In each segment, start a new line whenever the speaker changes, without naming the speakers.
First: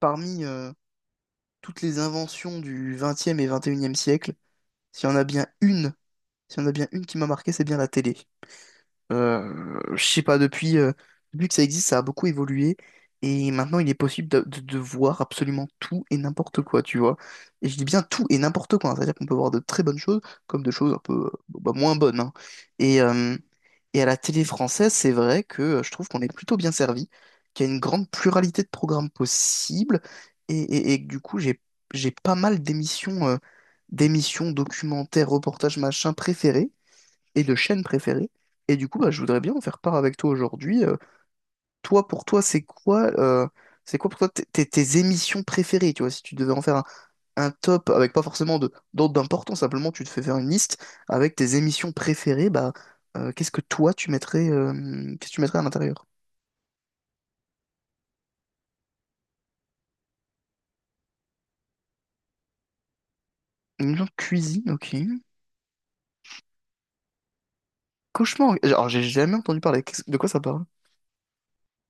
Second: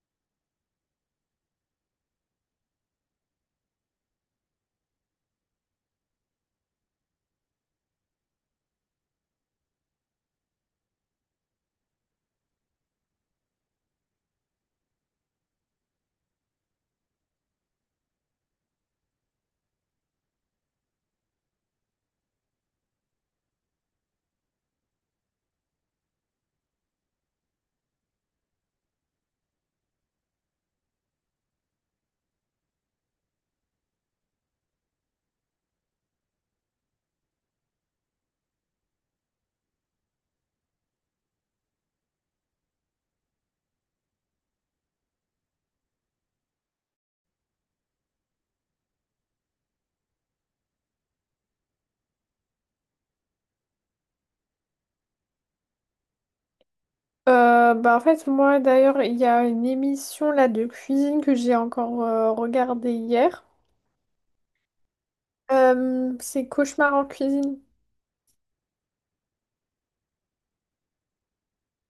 Parmi toutes les inventions du XXe et XXIe siècle, s'il y en a bien une, s'il y en a bien une qui m'a marqué, c'est bien la télé. Je sais pas, depuis que ça existe, ça a beaucoup évolué. Et maintenant, il est possible de voir absolument tout et n'importe quoi, tu vois. Et je dis bien tout et n'importe quoi, hein. C'est-à-dire qu'on peut voir de très bonnes choses comme de choses un peu bon, bah, moins bonnes, hein. Et, euh, et à la télé française, c'est vrai que je trouve qu'on est plutôt bien servi, qu'il y a une grande pluralité de programmes possibles. Et que du coup, j'ai pas mal d'émissions, documentaires, reportages, machin préférés, et de chaînes préférées. Et du coup, bah, je voudrais bien en faire part avec toi aujourd'hui. Toi, pour toi, c'est quoi pour toi tes émissions préférées, tu vois? Si tu devais en faire un top avec pas forcément de d'ordre d'importance, simplement tu te fais faire une liste avec tes émissions préférées, bah euh, qu'est-ce que toi tu mettrais, euh, qu'est-ce que tu mettrais à l'intérieur?
En fait moi d'ailleurs il y a une émission là de cuisine que j'ai encore regardée hier.
Une émission de cuisine, ok.
C'est Cauchemar en cuisine.
Cauchemar. Alors j'ai jamais entendu parler. De quoi ça parle?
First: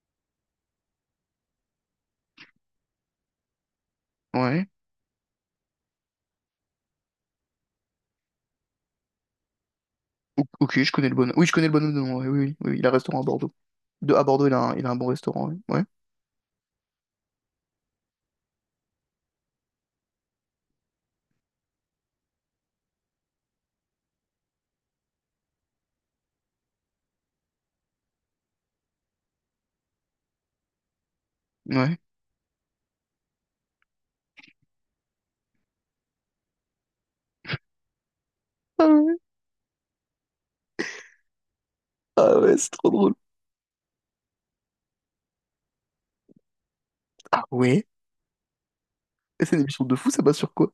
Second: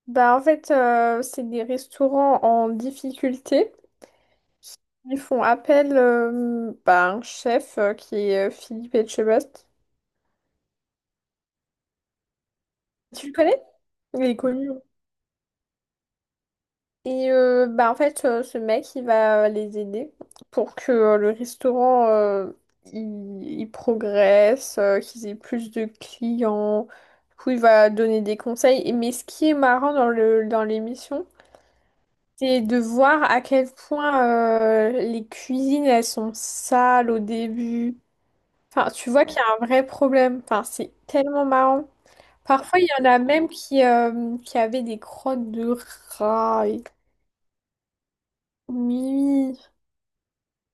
Bah en fait c'est des restaurants en difficulté.
Ouais.
Ils font appel à un chef qui est Philippe Etchebest.
Ok, je connais le bonhomme. Oui, je connais le bonhomme de nom. Ouais, oui, oui, oui, il a un restaurant à
Tu le
Bordeaux.
connais? Il
À
est
Bordeaux, il a
connu.
un bon restaurant. Ouais.
Ce mec, il va les aider pour que le restaurant, il progresse, qu'ils aient plus de clients. Du coup, il va donner des conseils. Mais ce qui est marrant dans l'émission,
Ouais.
c'est de voir à quel point les cuisines, elles sont sales au début. Enfin, tu
Ouais.
vois qu'il y a un vrai problème. Enfin, c'est tellement marrant.
Ah ouais, c'est
Parfois, il
trop
y en
drôle.
a même qui avaient des crottes de rats.
Ah ouais? C'est
Oui.
une émission de fou, ça passe sur quoi?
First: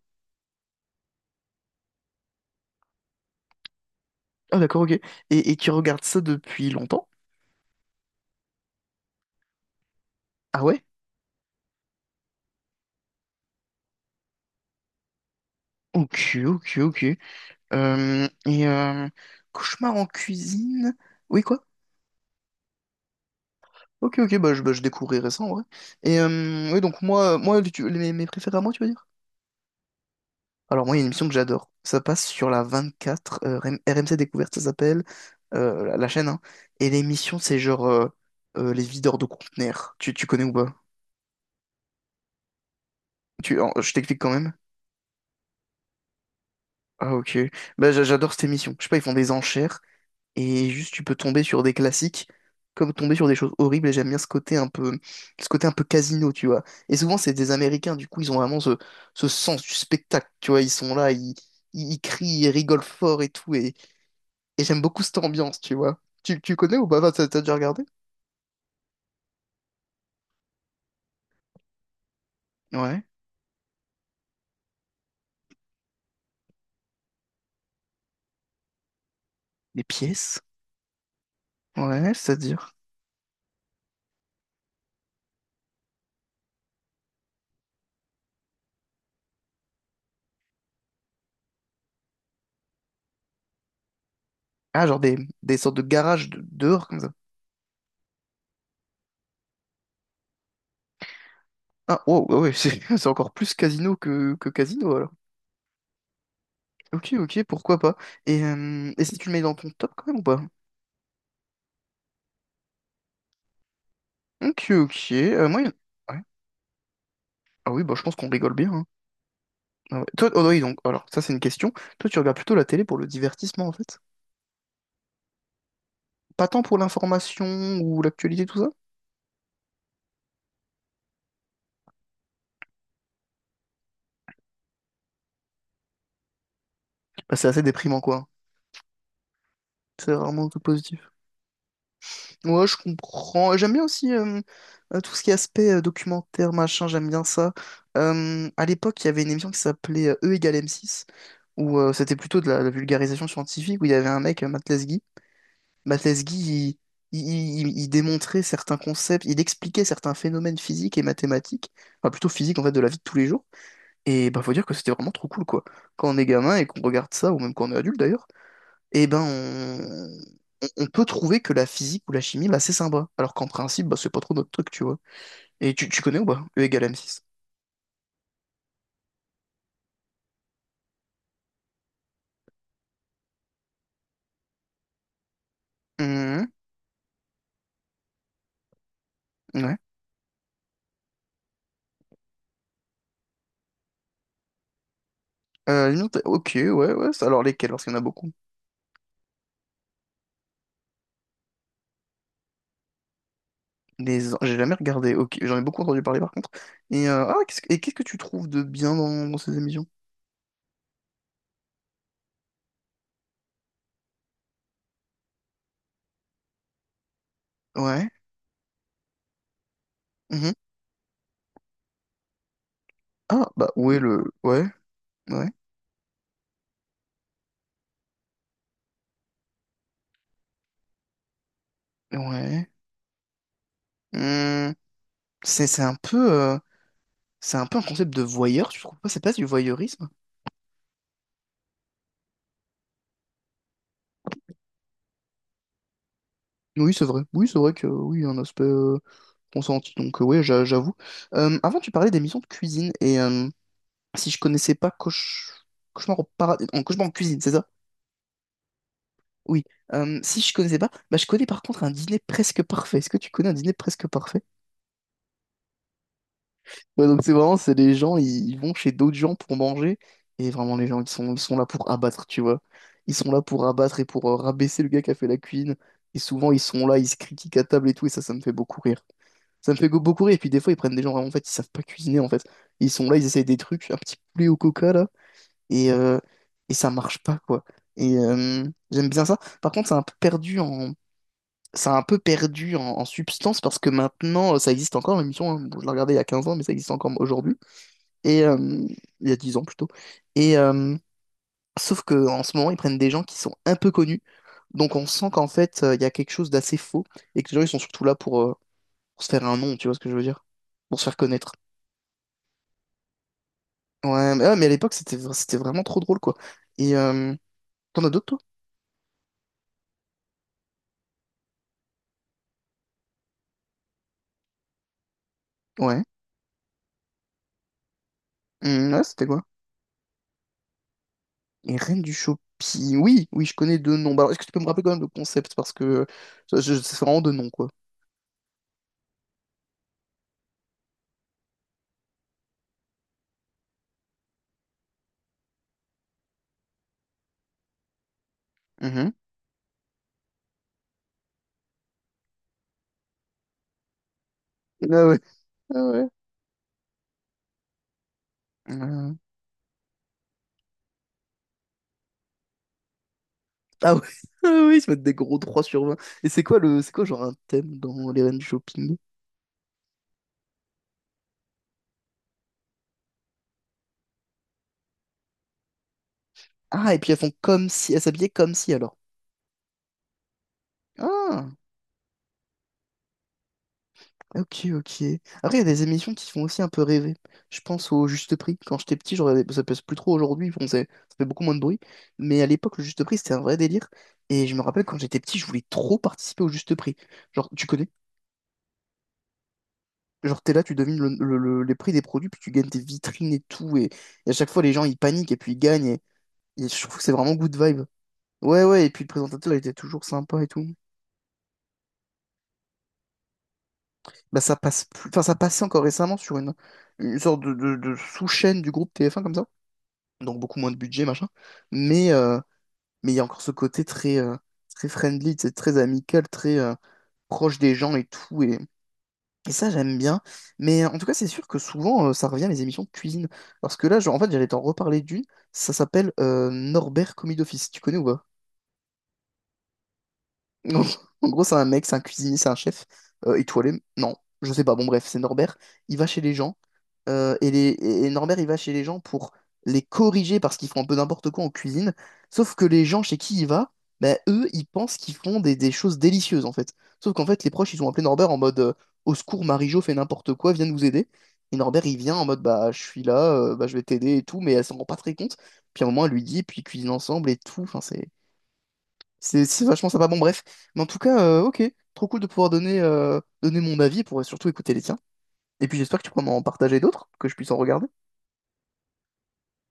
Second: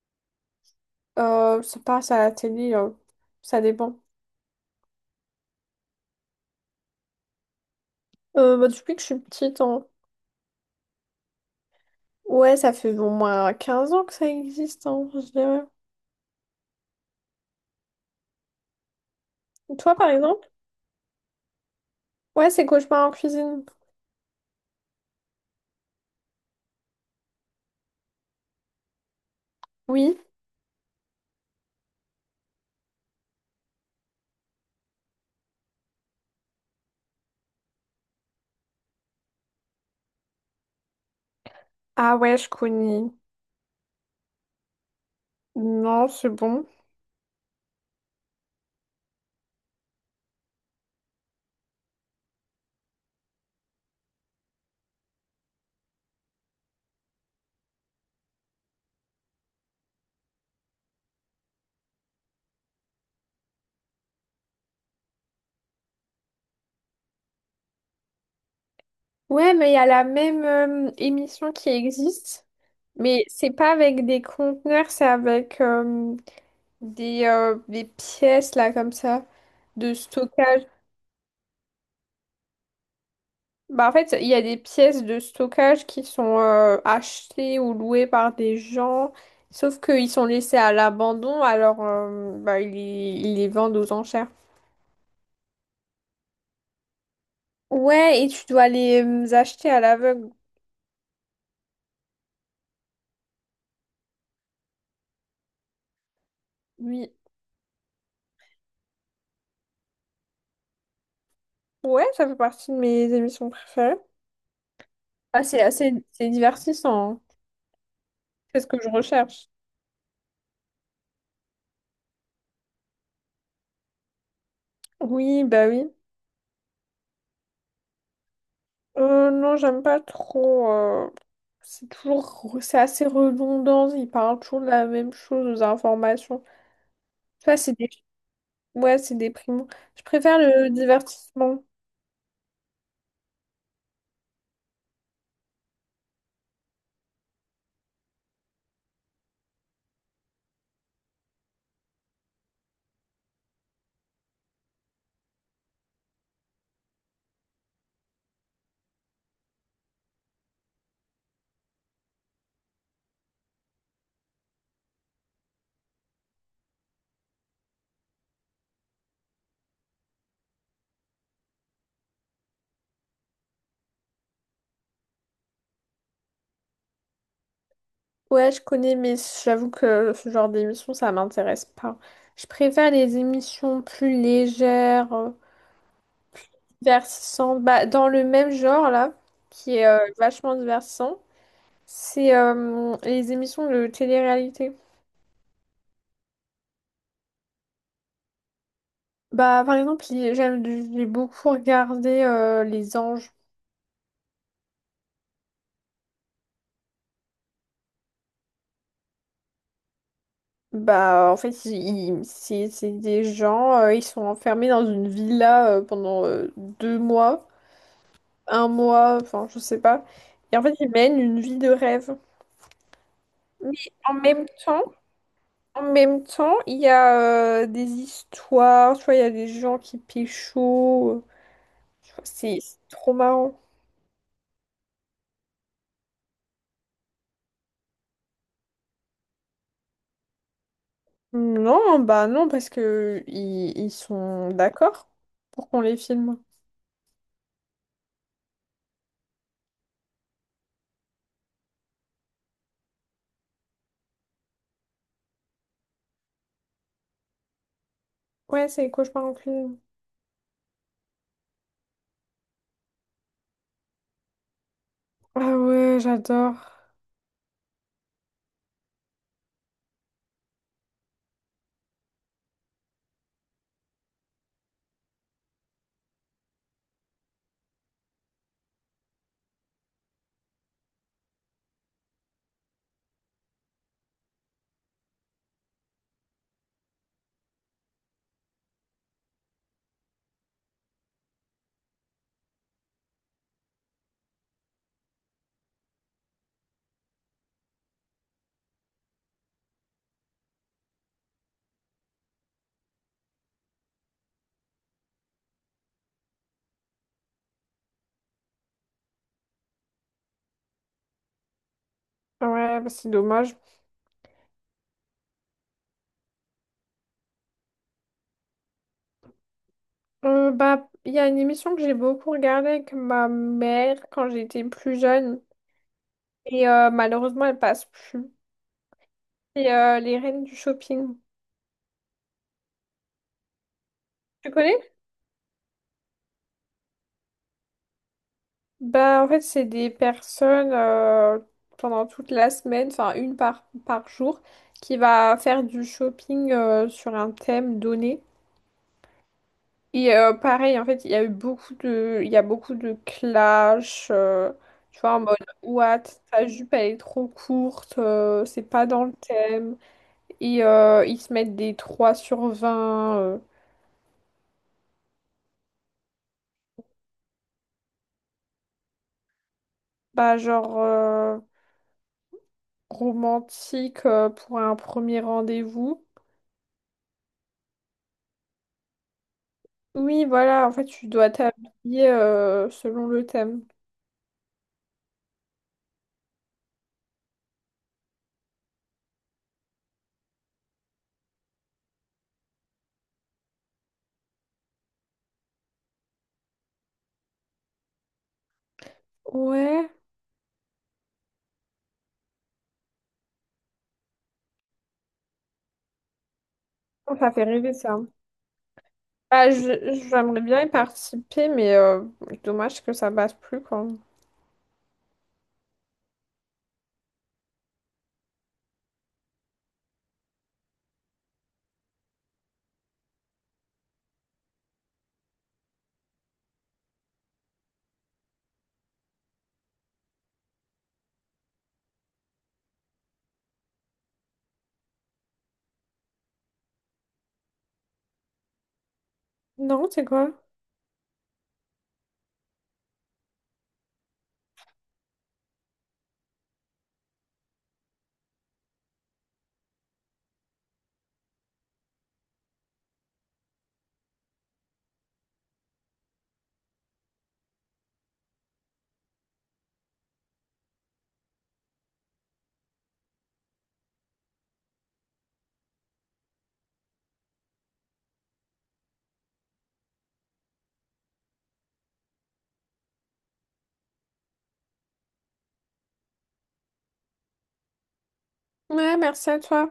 Ça passe à la télé, ça dépend.
Ah d'accord, ok. Et qui regarde ça depuis longtemps?
Depuis que je suis petite, hein.
Ah ouais?
Ouais, ça fait au moins 15 ans que ça existe, hein, je dirais.
Ok, ok, ok. Et Cauchemar
Toi,
en
par exemple?
cuisine? Oui, quoi?
Ouais, c'est Cauchemar en cuisine.
Ok, ok, bah, je découvrirai ça en vrai. Oui, donc moi, moi tu- les- mes, mes préférés à moi, tu veux dire?
Oui.
Alors moi, il y a une émission que j'adore. Ça passe sur la 24, RM- C Découverte, ça s'appelle, la chaîne, hein. Et l'émission, c'est genre les videurs de conteneurs. Tu connais ou pas?
Ah ouais, je connais.
Je t'explique quand même.
Non, c'est bon.
Ah ok. Bah, j'adore cette émission. Je sais pas, ils font des enchères et juste tu peux tomber sur des classiques comme tomber sur des choses horribles, et j'aime bien ce côté un peu casino, tu vois. Et souvent c'est des Américains, du coup ils ont vraiment ce sens du spectacle, tu vois, ils sont là, ils crient, ils rigolent fort et tout, et j'aime beaucoup cette ambiance, tu vois. Tu connais ou pas? Enfin, t'as déjà regardé?
Ouais, mais il y a la même émission qui existe,
Ouais.
mais c'est pas avec des conteneurs, c'est avec des pièces, là, comme ça,
Des
de
pièces?
stockage.
Ouais, c'est-à-dire.
Bah en fait, il y a des pièces de stockage qui sont achetées ou louées par des gens, sauf qu'ils sont laissés à l'abandon, alors ils les vendent aux enchères.
Ah, genre des sortes de garages dehors comme ça.
Ouais, et tu dois les acheter à l'aveugle.
Ah, wow, ouais, ouais, c'est c'est encore plus casino que casino alors.
Oui.
Ok, ok, pourquoi pas. Et et si tu le mets dans ton top quand même ou pas?
Ouais, ça fait partie de mes émissions préférées.
Ok, ok,
Ah,
moi, il ouais.
c'est divertissant. Hein.
Ah oui, bah je pense qu'on rigole
C'est ce
bien,
que
hein.
je recherche.
Ah ouais. Toi, oh oui, donc, alors, ça c'est une question. Toi, tu regardes plutôt la télé pour le divertissement en fait?
Oui, bah oui.
Pas tant pour l'information ou l'actualité, tout ça?
Non, j'aime pas trop. C'est toujours, c'est assez redondant. Ils parlent toujours de la même chose aux informations.
Bah, c'est
Ça,
assez
c'est des
déprimant quoi.
Ouais, c'est déprimant. Je
C'est
préfère
rarement tout
le
positif.
divertissement.
Ouais, je comprends. J'aime bien aussi tout ce qui est aspect documentaire, machin, j'aime bien ça. À l'époque, il y avait une émission qui s'appelait E égale m six, où c'était plutôt de la vulgarisation scientifique, où il y avait un mec, Matt Matesguy. Il démontrait certains concepts, il expliquait certains phénomènes physiques et mathématiques, enfin plutôt physiques en fait, de la vie de tous les jours. Et bah faut dire que c'était vraiment trop cool quoi. Quand on est gamin et qu'on regarde ça, ou même quand on est adulte d'ailleurs, et ben on peut trouver que la physique ou la chimie, bah c'est sympa. Alors qu'en principe, bah c'est pas trop notre truc, tu vois. Et tu connais ou pas? E égale m six.
Ouais, je connais, mais j'avoue que ce genre d'émission, ça m'intéresse pas. Je préfère les émissions plus légères,
Mhm,
divertissantes. Bah, dans le même genre, là,
ouais.
qui est vachement divertissant, c'est les émissions de télé-réalité.
Ok, ouais, ouais. Alors lesquels? Parce qu'il y en a beaucoup.
Bah, par exemple, j'ai beaucoup regardé Les Anges.
J'ai jamais regardé. Ok, j'en ai beaucoup entendu parler par contre. Ah, qu'est-ce que tu trouves de bien dans ces émissions?
En fait, c'est des gens, ils sont enfermés dans une villa pendant 2 mois.
Ouais.
1 mois, enfin, je sais pas.
Mhm.
Et en fait, ils mènent une vie de rêve.
Ah bah
Mais
ouais,
en
le
même
ouais,
temps,
ouais,
il y a des histoires, tu vois, il y a des gens qui pécho. Tu vois, C'est
ouais.
c'est trop marrant.
Hmm. C'est un peu un concept de voyeur. Tu trouves pas? C'est pas du voyeurisme?
Non, parce que ils sont d'accord pour qu'on les filme.
Oui c'est vrai. Oui c'est vrai que oui il y a un aspect consenti. Donc ouais, j'avoue. Avant tu parlais d'émissions de cuisine, et si je connaissais pas Cauchemar au paradis en Cauchemar en cuisine, c'est ça?
Ouais, c'est les cauchemars en
Oui.
film.
Si je connaissais pas, bah, je connais par contre un dîner presque parfait. Est-ce que tu connais un dîner presque parfait?
Ah ouais, j'adore.
Ouais, donc c'est vraiment, c'est les gens, ils vont chez d'autres gens pour manger. Et vraiment, les gens, ils sont là pour abattre, tu vois. Ils sont là pour abattre et pour rabaisser le gars qui a fait la cuisine. Et souvent, ils sont là, ils se critiquent à table et tout. Et ça me fait beaucoup rire. Ça me fait beaucoup rire. Et puis des fois, ils prennent des gens vraiment, en fait, ils savent pas cuisiner, en fait. Ils sont là, ils essayent des trucs, un petit poulet au coca, là. Et, euh, et ça marche pas, quoi. Et euh, J'aime bien ça. Par contre, c'est un peu perdu en, ça a un peu perdu en substance, parce que maintenant, ça existe encore l'émission, hein. Bon, je l'ai regardée il y a 15 ans, mais ça existe encore aujourd'hui. Et euh, il y a 10 ans plutôt. Et euh, Sauf que en ce moment, ils prennent des gens qui sont un peu connus. Donc on sent qu'en fait, il y a quelque chose d'assez faux, et que les gens, ils sont surtout là pour se faire un nom, tu vois ce que je veux dire? Pour se faire connaître.
Ah ouais, bah c'est dommage.
Ouais, mais à l'époque, c'était vraiment trop drôle, quoi. Et euh, T'en as d'autres, toi?
Il y a une émission que j'ai beaucoup regardée avec ma mère quand j'étais plus jeune.
Ouais.
Et malheureusement, elles passent plus.
Hmm, ouais, c'était quoi?
Les reines du shopping.
Les Reines du Shopping. Oui, oui, je connais deux noms. Bah, alors, est-ce que
Tu
tu peux me
connais?
rappeler quand même le concept? Parce que ça, c'est vraiment deux noms, quoi.
Bah, en fait, c'est des personnes pendant toute la semaine, enfin une par jour, qui va faire du shopping sur un thème donné.
Mhm.
Et pareil, en fait, il y a beaucoup de clash, tu
Ah
vois,
ouais.
en mode,
Ah
what,
ouais.
ta jupe, elle est trop courte, c'est pas dans le
Euh,
thème. Et ils se mettent des 3 sur 20
Ah ouais. Ah oui, ils se mettent des gros 3 sur 20. Et c'est quoi le. C'est quoi genre un thème dans les Reines du Shopping?
bah, genre romantique pour un premier rendez-vous.
Ah, et puis elles font comme si. Elles s'habillaient comme si alors.
Oui, voilà, en fait, tu dois
Ah.
t'habiller selon le thème.
Ok, ok. Après, il y a des émissions qui font aussi un peu rêver. Je pense au Juste Prix. Quand j'étais petit, je regardais... ça passe plus trop aujourd'hui, bon, ça fait beaucoup moins de bruit. Mais à l'époque, le Juste Prix, c'était un vrai délire. Et je me rappelle, quand j'étais petit, je voulais trop participer au Juste Prix. Genre, tu connais?
Ouais.
Genre, t'es là, tu devines les prix des produits, puis tu gagnes tes vitrines et tout. Et à chaque fois, les gens, ils paniquent et puis ils gagnent. Et je trouve que c'est
Oh, ça
vraiment
fait
good
rêver
vibe.
ça.
Ouais, ouais, et puis le présentateur, il était toujours
J'aimerais
sympa et
bien
tout.
y participer, mais dommage que ça passe plus, quoi.
Bah, ça passe plus... Enfin, ça passait encore récemment sur une sorte de sous-chaîne du groupe TF1 comme ça. Donc beaucoup moins de budget, machin. Mais euh, mais il y a encore ce côté très, très friendly, tu sais, très amical, très proche des gens et tout. Et ça, j'aime bien. En tout cas, c'est sûr que souvent, ça revient les émissions de cuisine. Parce que là, en fait, j'allais t'en reparler d'une. Ça s'appelle Norbert Commis d'Office. Tu connais ou pas?
Non, c'est quoi?
En En gros, c'est un mec, c'est un cuisinier, c'est un chef étoilé. Non, je sais pas. Bon, bref, c'est Norbert. Il va chez les gens. Et Norbert, il va chez les gens pour les corriger parce qu'ils font un peu n'importe quoi en cuisine. Sauf que les gens chez qui il va, bah, eux, ils pensent qu'ils font des choses délicieuses en fait. Sauf qu'en fait, les proches, ils ont appelé Norbert en mode au secours, Marie-Jo fait n'importe quoi, viens nous aider. Et Norbert, il vient en mode bah, je suis là, bah, je vais t'aider et tout, mais elle s'en rend pas très compte. Puis à un moment, elle lui dit, puis ils cuisinent ensemble et tout. Enfin, c'est vachement sympa. Bon, bref. Mais en tout cas, ok, trop cool de pouvoir donner mon avis, pour surtout écouter les tiens. Et puis j'espère que tu pourras m'en partager d'autres, que je puisse en regarder.
Ouais, merci à toi.